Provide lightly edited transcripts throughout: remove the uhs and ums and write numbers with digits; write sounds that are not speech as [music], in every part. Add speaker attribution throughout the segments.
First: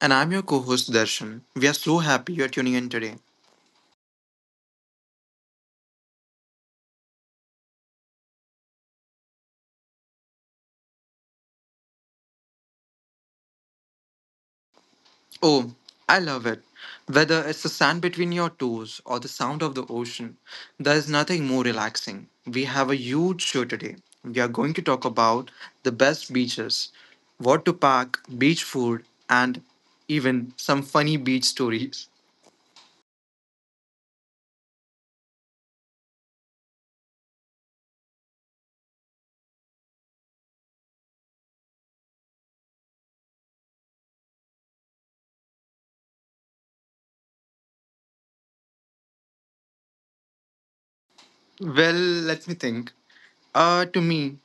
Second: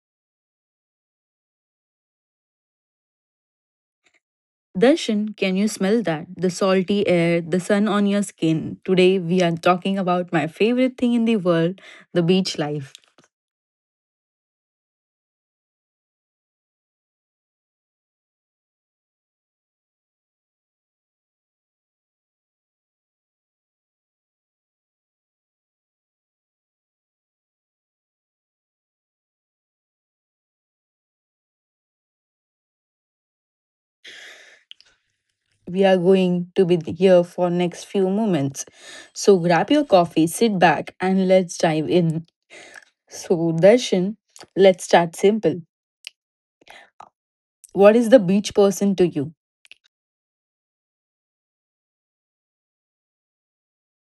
Speaker 1: And I'm your co host Darshan. We are so happy you're tuning in today.
Speaker 2: Darshan, can you smell that? The salty air, the sun on your skin. Today, we are talking about my favorite thing in the world the beach life.
Speaker 1: Oh, I love it. Whether it's the sand between your toes or the sound of the ocean, there is nothing more relaxing. We have a huge show today. We are going to talk about the best beaches, what to pack, beach food, and even some funny beach stories.
Speaker 2: We are going to be here for next few moments. So, grab your coffee, sit back, and let's dive in. So, Darshan, let's start simple. What is the beach person to you?
Speaker 1: Well, let me think. Uh, to me,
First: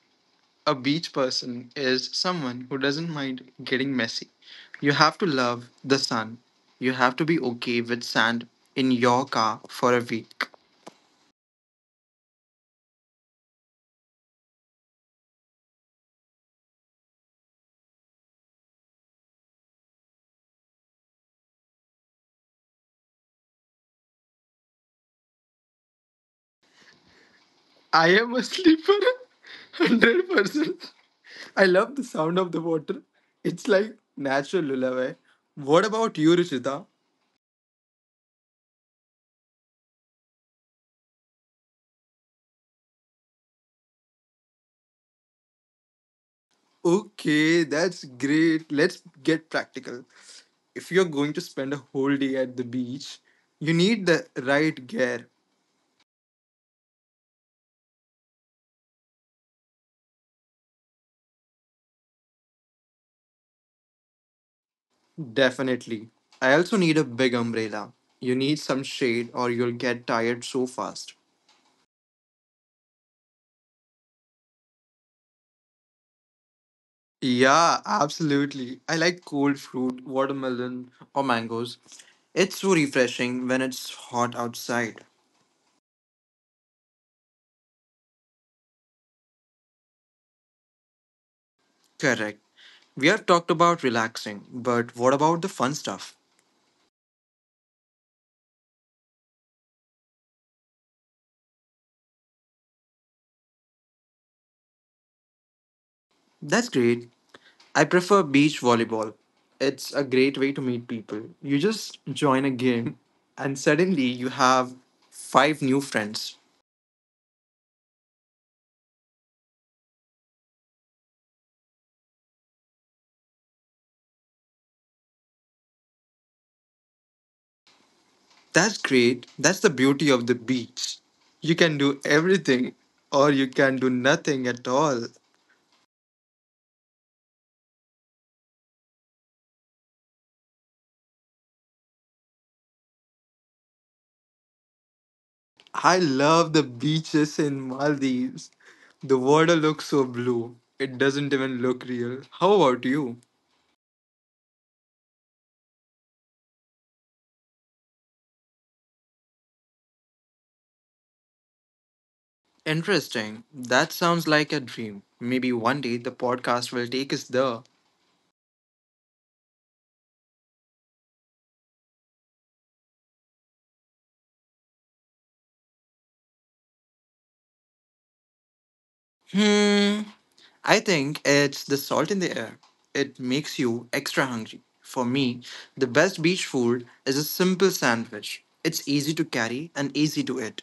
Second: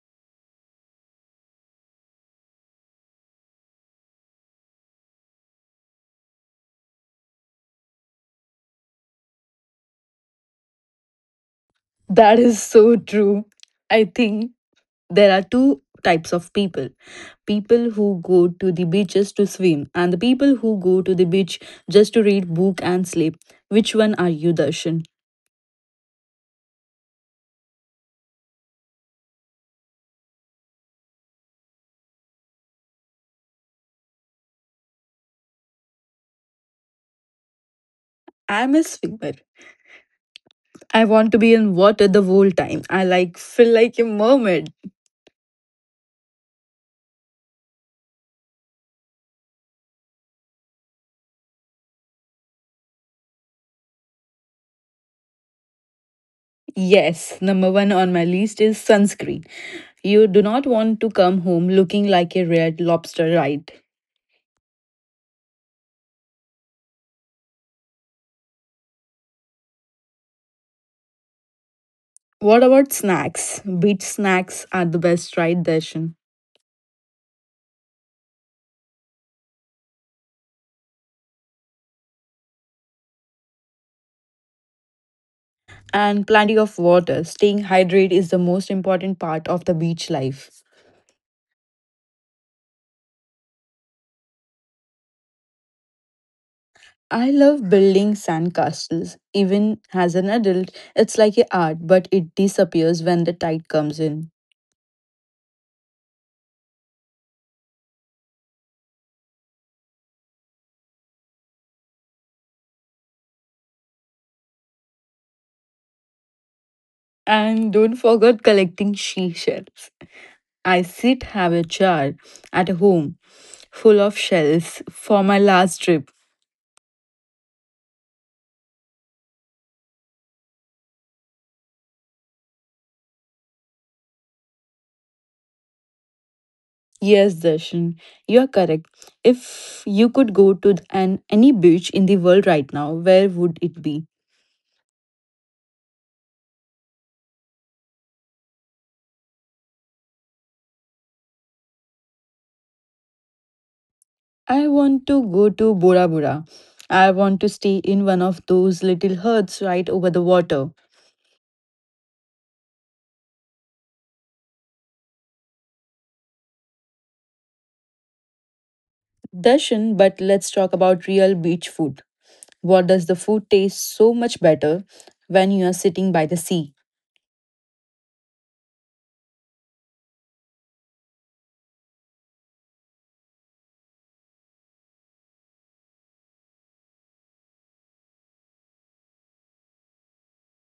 Speaker 1: A beach person is someone who doesn't mind getting messy. You have to love the sun. You have to be okay with sand in your car for a week.
Speaker 2: That is so true. I think there are two types of people people who go to the beach just to swim and the people who go to the beach just to read book and sleep. Which one are you, Darshan?
Speaker 1: I am a sleeper, [laughs] 100%. I love the sound of the water. It's like natural lullaby. What about you, Ruchita?
Speaker 2: I'm a swimmer. I want to be in water the whole time. I like feel like a mermaid.
Speaker 1: Okay, that's great. Let's get practical. If you're going to spend a whole day at the beach, you need the right gear.
Speaker 2: Yes, number one on my list is sunscreen. You do not want to come home looking like a red lobster, right?
Speaker 1: Definitely. I also need a big umbrella. You need some shade or you'll get tired so fast.
Speaker 2: What about snacks? Beach snacks are the best, right, Darshan?
Speaker 1: Yeah, absolutely. I like cold fruit, watermelon, or mangoes. It's so refreshing when it's hot outside.
Speaker 2: And plenty of water. Staying hydrated is the most important part of the beach life.
Speaker 1: Correct. We have talked about relaxing, but what about the fun stuff?
Speaker 2: I love building sandcastles. Even as an adult, it's like a art, but it disappears when the tide comes in.
Speaker 1: That's great. I prefer beach volleyball. It's a great way to meet people. You just join a game, and suddenly you have five new friends.
Speaker 2: And don't forget collecting seashells. I sit have a jar at home full of shells for my last trip.
Speaker 1: That's great. That's the beauty of the beach. You can do everything or you can do nothing at all.
Speaker 2: Yes, Darshan, you are correct. If you could go to an any beach in the world right now, where would it be?
Speaker 1: I love the beaches in Maldives. The water looks so blue. It doesn't even look real. How about you?
Speaker 2: I want to go to Bora Bora. I want to stay in one of those little huts right over the water.
Speaker 1: Interesting. That sounds like a dream. Maybe one day the podcast will take us there.
Speaker 2: Darshan, but let's talk about real beach food. What does the food taste so much better when you are sitting by the sea?
Speaker 1: Hmm. I think it's the salt in the air. It makes you extra hungry. For me, the best beach food is a simple sandwich. It's easy to carry and easy to eat.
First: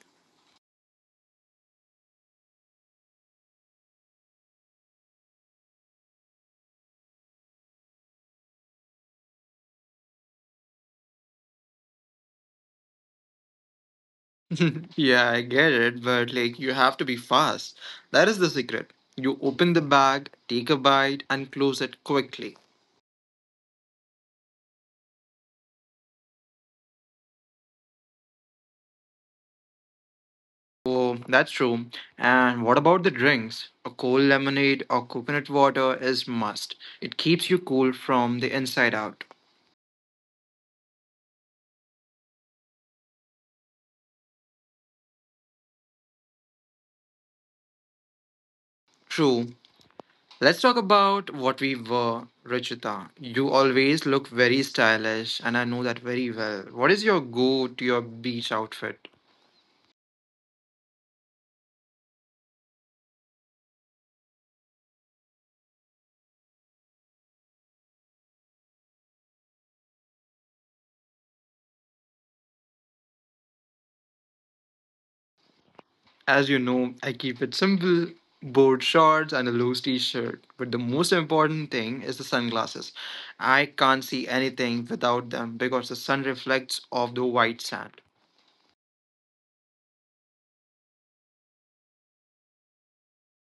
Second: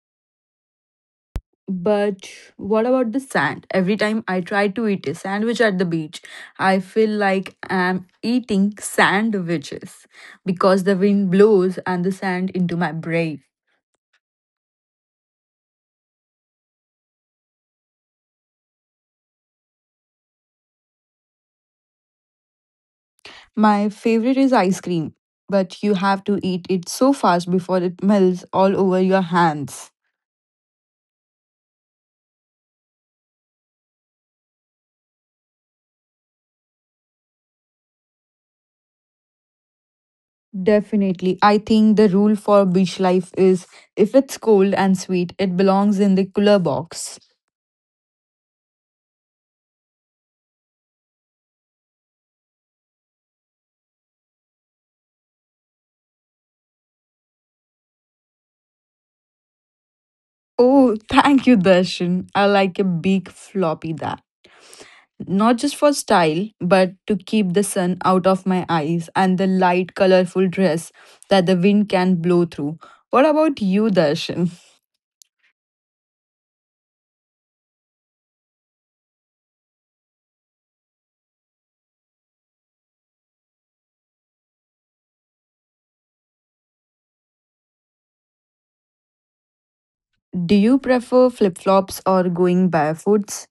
Speaker 2: But what about the sand? Every time I try to eat a sandwich at the beach, I feel like I'm eating sandwiches because the wind blows and the sand into my brain.
Speaker 1: [laughs] yeah, I get it, but like you have to be fast. That is the secret. You open the bag, take a bite, and close it quickly.
Speaker 2: My favorite is ice cream, but you have to eat it so fast before it melts all over your hands.
Speaker 1: Oh, that's true. And what about the drinks? A cold lemonade or coconut water is must. It keeps you cool from the inside out.
Speaker 2: Definitely. I think the rule for beach life is if it's cold and sweet, it belongs in the cooler box.
Speaker 1: True, let's talk about what we were, Ruchita. You always look very stylish, and I know that very well. What is your go to your beach outfit?
Speaker 2: Oh, thank you, Darshan. I like a big floppy that. Not just for style, but to keep the sun out of my eyes and the light, colorful dress that the wind can blow through. What about you, Darshan?
Speaker 1: As you know, I keep it simple board shorts and a loose t shirt. But the most important thing is the sunglasses. I can't see anything without them because the sun reflects off the white sand.
Speaker 2: Do you prefer flip flops or going barefoots?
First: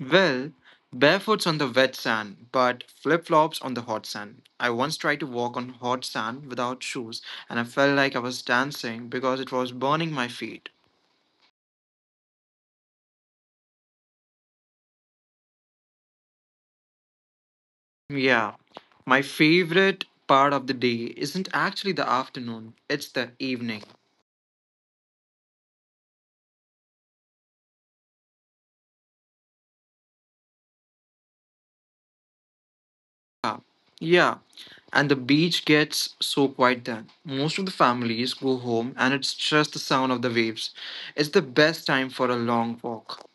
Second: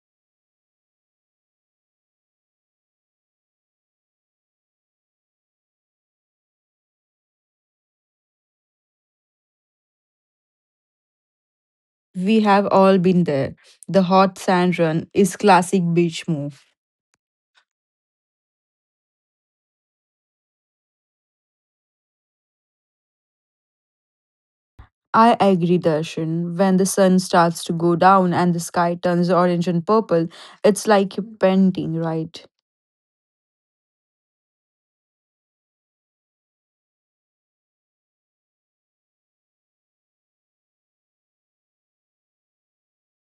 Speaker 1: Well, barefoots on the wet sand, but flip flops on the hot sand. I once tried to walk on hot sand without shoes, and I felt like I was dancing because it was burning my feet.
Speaker 2: We have all been there. The hot sand run is classic beach move.
Speaker 1: Yeah, my favorite part of the day isn't actually the afternoon, it's the evening.
Speaker 2: I agree, Darshan. When the sun starts to go down and the sky turns orange and purple, it's like you're painting, right?
Speaker 1: Yeah, yeah, and the beach gets so quiet then. Most of the families go home, and it's just the sound of the waves. It's the best time for a long walk.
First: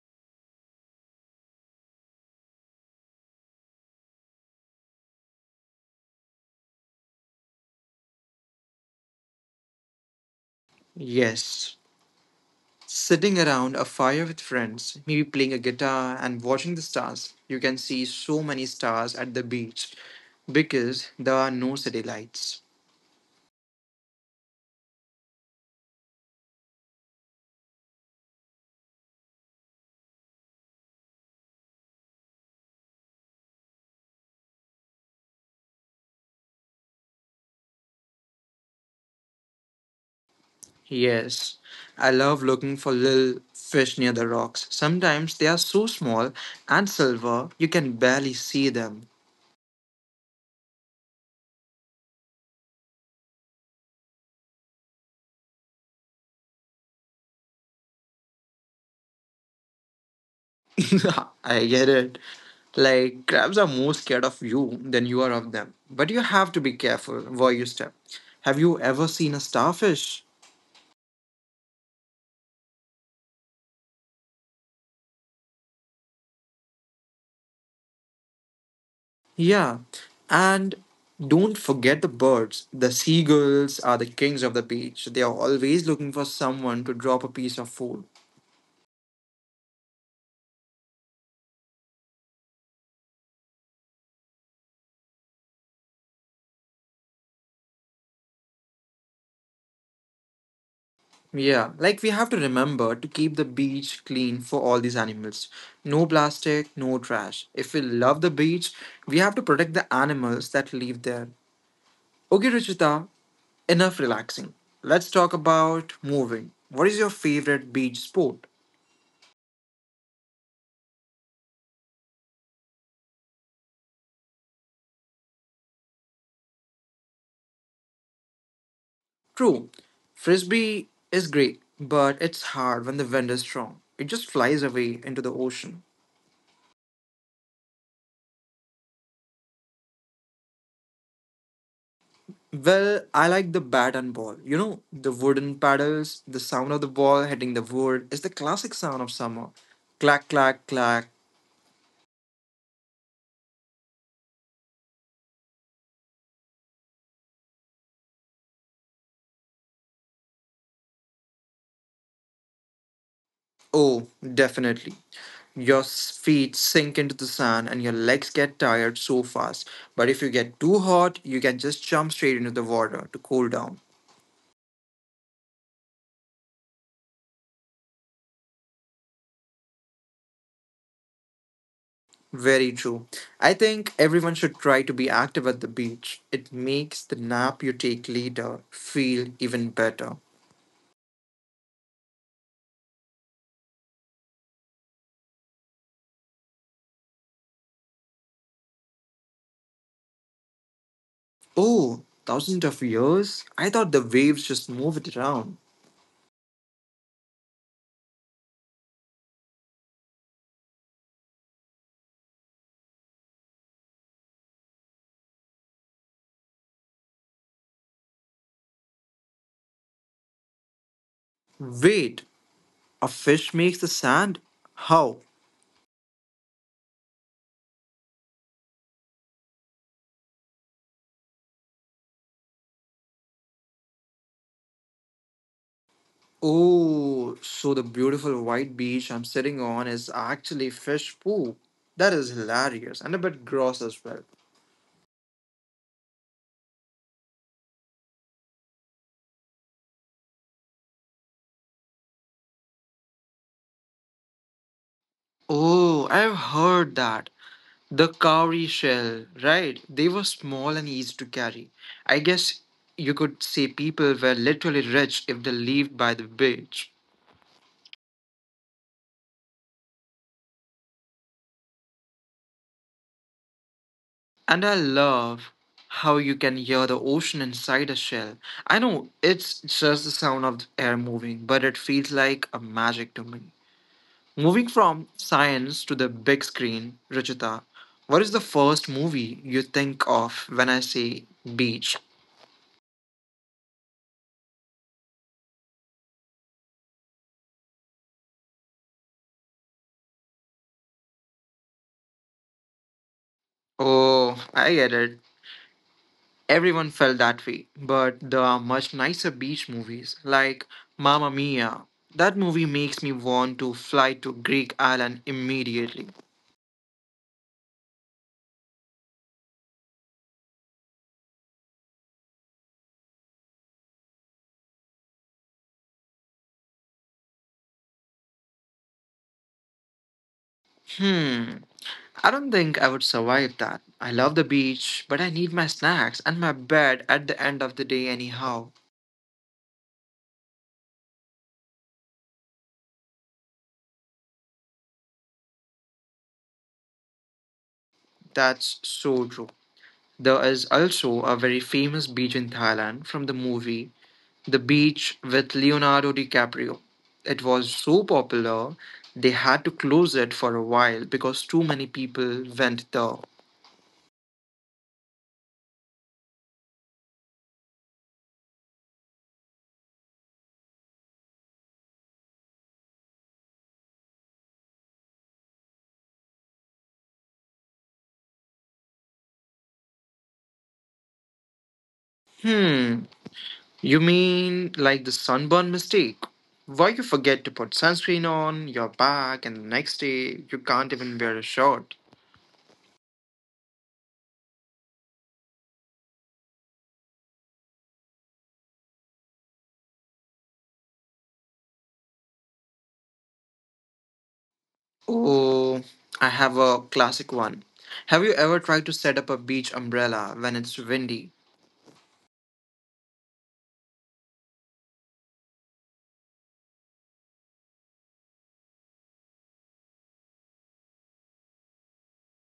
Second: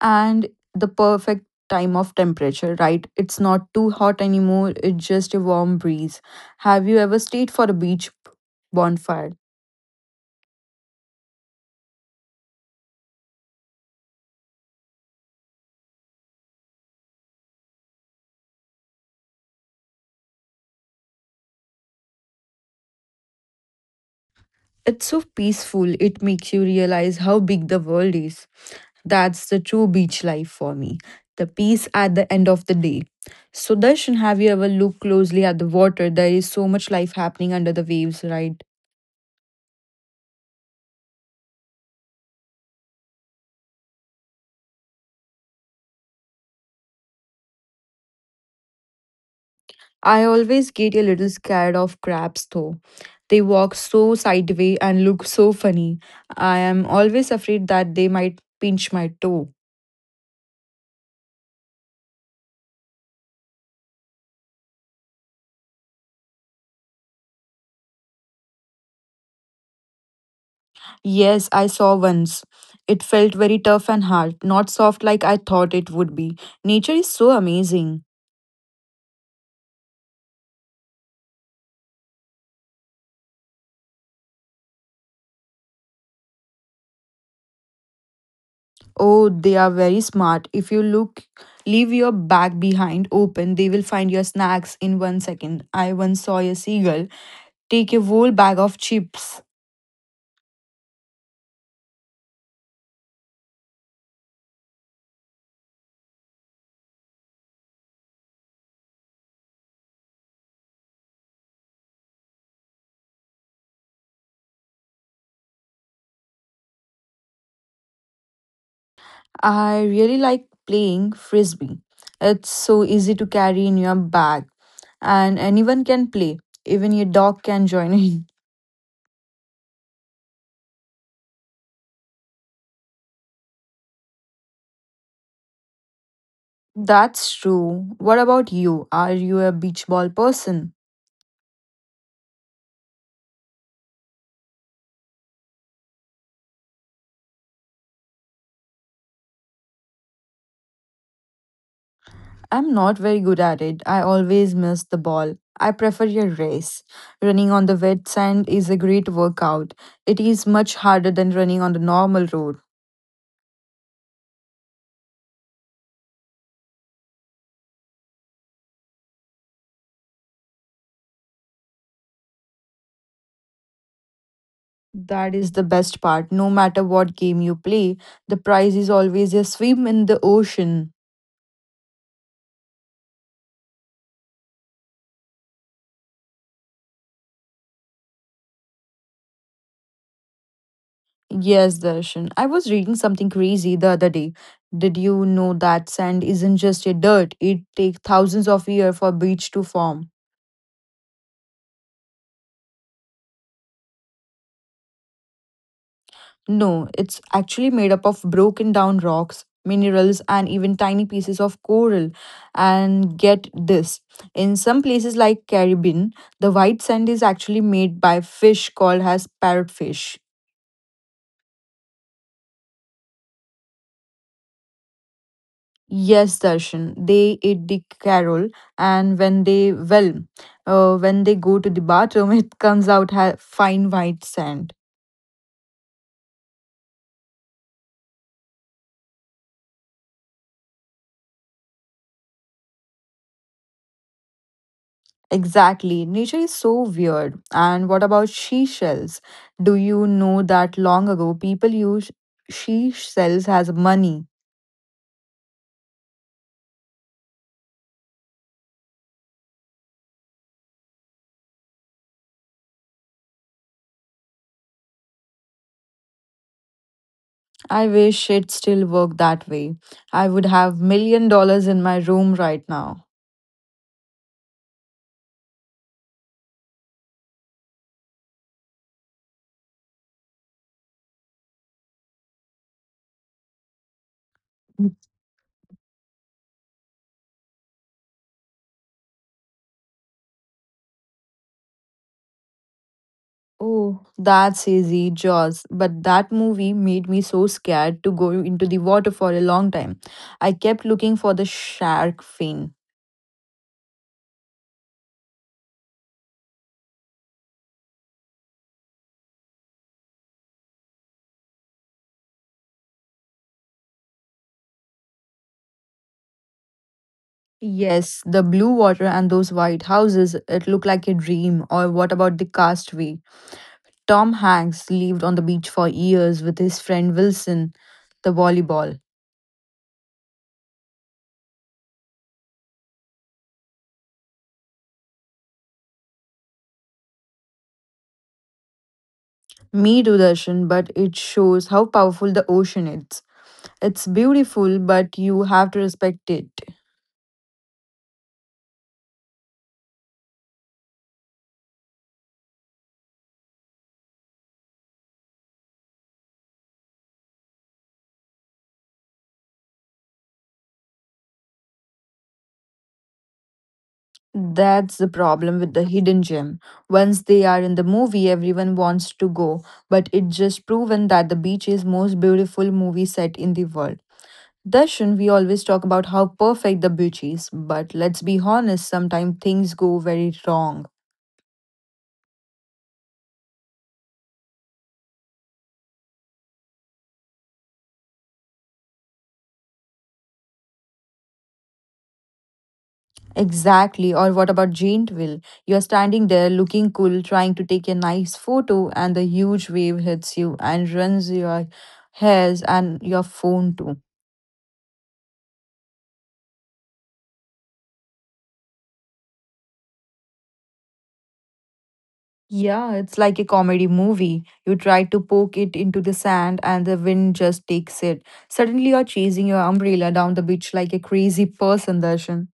Speaker 2: And the perfect time of temperature, right? It's not too hot anymore, it's just a warm breeze. Have you ever stayed for a beach bonfire?
Speaker 1: Yes. Sitting around a fire with friends, maybe playing a guitar and watching the stars, you can see so many stars at the beach because there are no city lights.
Speaker 2: It's so peaceful, it makes you realize how big the world is. That's the true beach life for me, the peace at the end of the day. So, Darshan, have you ever looked closely at the water? There is so much life happening under the waves, right?
Speaker 1: Yes, I love looking for little fish near the rocks. Sometimes they are so small and silver you can barely see them.
Speaker 2: I always get a little scared of crabs though. They walk so sideways and look so funny. I am always afraid that they might pinch my toe.
Speaker 1: [laughs] I get it. Like, crabs are more scared of you than you are of them. But you have to be careful where you step. Have you ever seen a starfish?
Speaker 2: Yes, I saw once. It felt very tough and hard, not soft like I thought it would be. Nature is so amazing.
Speaker 1: Yeah, and don't forget the birds. The seagulls are the kings of the beach. They are always looking for someone to drop a piece of food.
Speaker 2: Oh, they are very smart. If you look, leave your bag behind open, they will find your snacks in 1 second. I once saw a seagull take a whole bag of chips.
Speaker 1: Yeah, like we have to remember to keep the beach clean for all these animals. No plastic, no trash. If we love the beach, we have to protect the animals that live there. Okay, Ruchita, enough relaxing. Let's talk about moving. What is your favorite beach sport?
Speaker 2: I really like playing frisbee. It's so easy to carry in your bag, and anyone can play. Even your dog can join in.
Speaker 1: True, frisbee is great, but it's hard when the wind is strong. It just flies away into the ocean.
Speaker 2: [laughs] That's true. What about you? Are you a beach ball person?
Speaker 1: Well, I like the bat and ball. You know, the wooden paddles, the sound of the ball hitting the wood is the classic sound of summer. Clack, clack, clack.
Speaker 2: I'm not very good at it. I always miss the ball. I prefer a race. Running on the wet sand is a great workout. It is much harder than running on the normal road.
Speaker 1: Oh, definitely. Your feet sink into the sand and your legs get tired so fast. But if you get too hot, you can just jump straight into the water to cool down.
Speaker 2: That is the best part. No matter what game you play, the prize is always a swim in the ocean.
Speaker 1: Very true. I think everyone should try to be active at the beach. It makes the nap you take later feel even better.
Speaker 2: Yes, Darshan. I was reading something crazy the other day. Did you know that sand isn't just a dirt? It takes thousands of years for beach to form.
Speaker 1: Oh, thousands of years? I thought the waves just moved around.
Speaker 2: No, it's actually made up of broken down rocks, minerals, and even tiny pieces of coral. And get this in some places like Caribbean, the white sand is actually made by fish called as parrotfish.
Speaker 1: Wait, a fish makes the sand? How?
Speaker 2: Yes, Darshan, they eat the coral, and when they go to the bathroom, [laughs] it comes out fine white sand.
Speaker 1: Oh, so the beautiful white beach I'm sitting on is actually fish poop. That is hilarious and a bit gross as well.
Speaker 2: Exactly. Nature is so weird. And what about she shells? Do you know that long ago people used she shells as money?
Speaker 1: Oh, I've heard that. The cowrie shell, right? They were small and easy to carry. I guess you could say people were literally rich if they lived by the beach.
Speaker 2: I wish it still worked that way. I would have million dollars in my room right now.
Speaker 1: And I love how you can hear the ocean inside a shell. I know it's just the sound of the air moving, but it feels like a magic to me. Moving from science to the big screen, Ruchita, what is the first movie you think of when I say beach?
Speaker 2: Oh, that's easy, Jaws. But that movie made me so scared to go into the water for a long time. I kept looking for the shark fin.
Speaker 1: Oh, I get it. Everyone felt that way, but there are much nicer beach movies like Mamma Mia. That movie makes me want to fly to Greek island immediately.
Speaker 2: Yes, the blue water and those white houses, it looked like a dream. Or what about the castaway? Tom Hanks lived on the beach for years with his friend Wilson, the volleyball.
Speaker 1: Hmm, I don't think I would survive that. I love the beach, but I need my snacks and my bed at the end of the day, anyhow.
Speaker 2: Me too, Darshan, but it shows how powerful the ocean is. It's beautiful, but you have to respect it.
Speaker 1: That's so true. There is also a very famous beach in Thailand from the movie The Beach with Leonardo DiCaprio. It was so popular, they had to close it for a while because too many people went there.
Speaker 2: That's the problem with the hidden gem. Once they are in the movie, everyone wants to go, but it's just proven that the beach is most beautiful movie set in the world. Darshan, we always talk about how perfect the beach is, but let's be honest, sometimes things go very wrong.
Speaker 1: Hmm, you mean like the sunburn mistake? Why you forget to put sunscreen on your back and the next day you can't even wear a shirt?
Speaker 2: Exactly. Or what about Jaintville? You're standing there looking cool, trying to take a nice photo, and the huge wave hits you and runs your hairs and your phone too.
Speaker 1: Oh, I have a classic one. Have you ever tried to set up a beach umbrella when it's windy?
Speaker 2: Yeah, it's like a comedy movie. You try to poke it into the sand, and the wind just takes it. Suddenly, you're chasing your umbrella down the beach like a crazy person, Darshan.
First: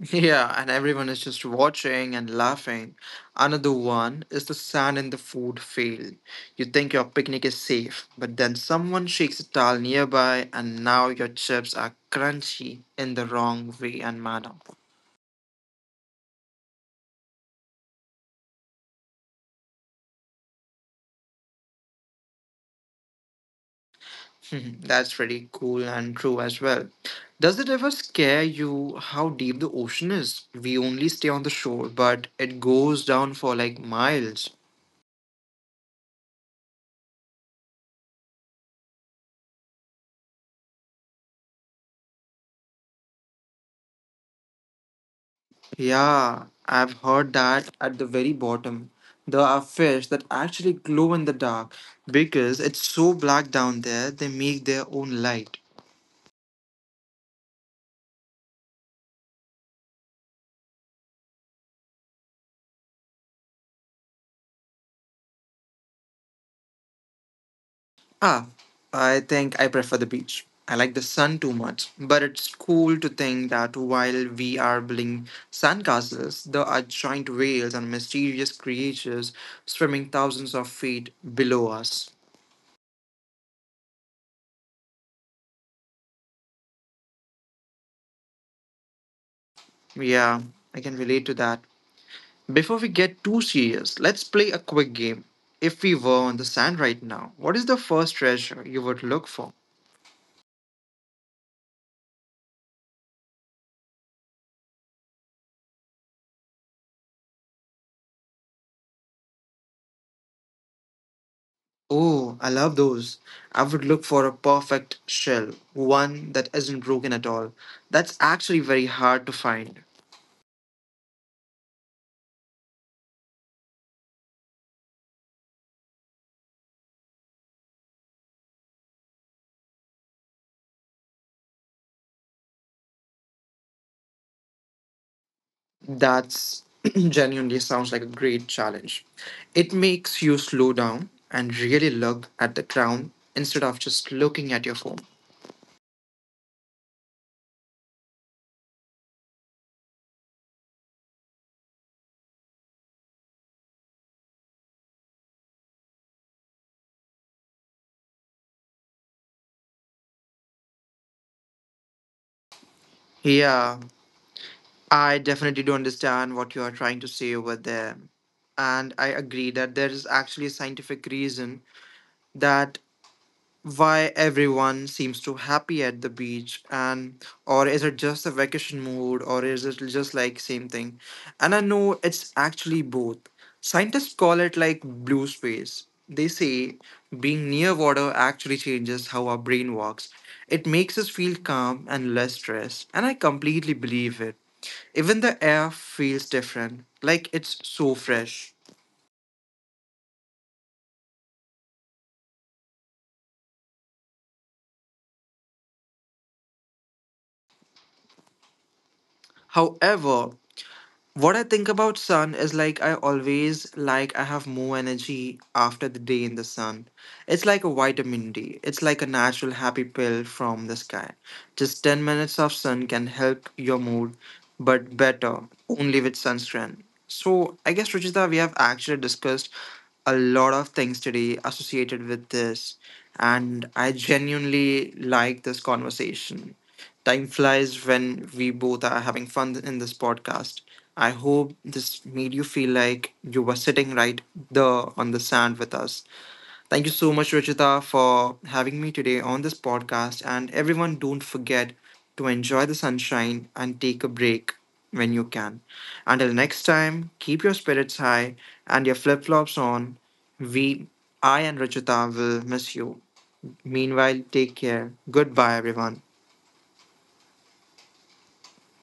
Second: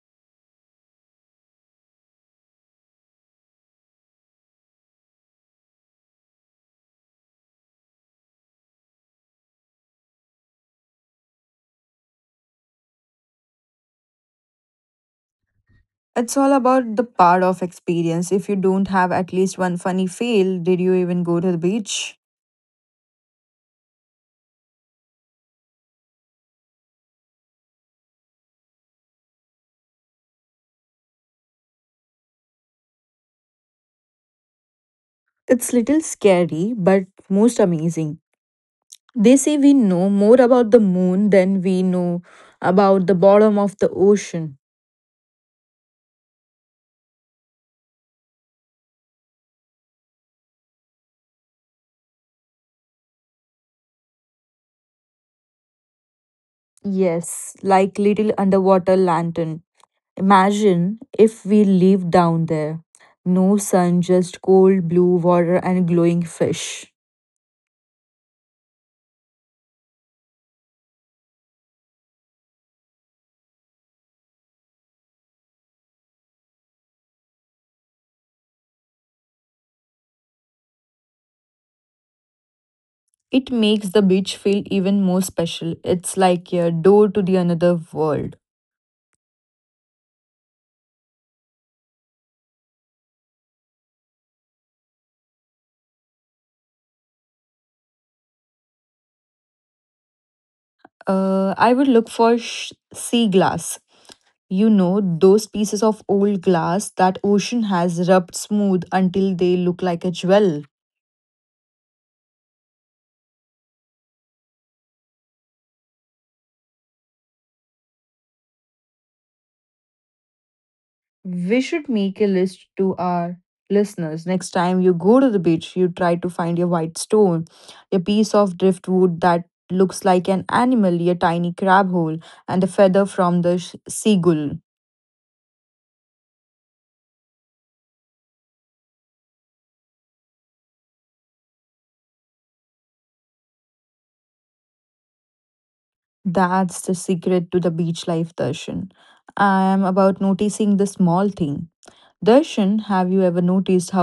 Speaker 1: Yeah, and everyone is just watching and laughing. Another one is the sand in the food field. You think your picnic is safe, but then someone shakes a towel nearby, and now your chips are crunchy in the wrong way and manner.
Speaker 2: It's all about the part of experience. If you don't have at least one funny fail, did you even go to the beach?
Speaker 1: [laughs] That's pretty cool and true as well. Does it ever scare you how deep the ocean is? We only stay on the shore, but it goes down for like miles.
Speaker 2: It's little scary, but most amazing. They say we know more about the moon than we know about the bottom of the ocean.
Speaker 1: Yeah, I've heard that at the very bottom. There are fish that actually glow in the dark because it's so black down there, they make their own light.
Speaker 2: Yes, like little underwater lantern. Imagine if we lived down there. No sun, just cold blue water and glowing fish.
Speaker 1: Ah, I think I prefer the beach. I like the sun too much, but it's cool to think that while we are building sandcastles, there are giant whales and mysterious creatures swimming thousands of feet below us.
Speaker 2: It makes the beach feel even more special. It's like a door to the another world.
Speaker 1: Yeah, I can relate to that. Before we get too serious, let's play a quick game. If we were on the sand right now, what is the first treasure you would look for?
Speaker 2: I would look for sea glass. You know, those pieces of old glass that ocean has rubbed smooth until they look like a jewel.
Speaker 1: Oh, I love those. I would look for a perfect shell, one that isn't broken at all. That's actually very hard to find.
Speaker 2: We should make a list to our listeners. Next time you go to the beach, you try to find your white stone, a piece of driftwood that looks like an animal, a tiny crab hole, and a feather from the seagull.
Speaker 1: That's [clears throat] genuinely sounds like a great challenge. It makes you slow down and really look at the ground instead of just looking at your phone.
Speaker 2: That's the secret to the beach life, Darshan. I am about noticing the small thing. Darshan, have you ever noticed
Speaker 1: Yeah, I definitely do understand what you are trying to say over there. And I agree that there is actually a scientific reason that why everyone seems to happy at the beach and or is it just a vacation mood or is it just like same thing, and I know it's actually both. Scientists call it like blue space. They say being near water actually changes how our brain works. It makes us feel calm and less stressed, and I completely believe it. Even the air feels different, like it's so fresh. However, what I think about sun is like I always like I have more energy after the day in the sun. It's like a vitamin D. It's like a natural happy pill from the sky. Just 10 minutes of sun can help your mood, but better only with sunscreen. So, I guess, Ruchita, we have actually discussed a lot of things today associated with this, and I genuinely like this conversation. Time flies when we both are having fun in this podcast. I hope this made you feel like you were sitting right there on the sand with us. Thank you so much, Rachita, for having me today on this podcast. And everyone, don't forget to enjoy the sunshine and take a break when you can. Until next time, keep your spirits high and your flip flops on. We, I and Rachita, will miss you. Meanwhile, take care. Goodbye, everyone.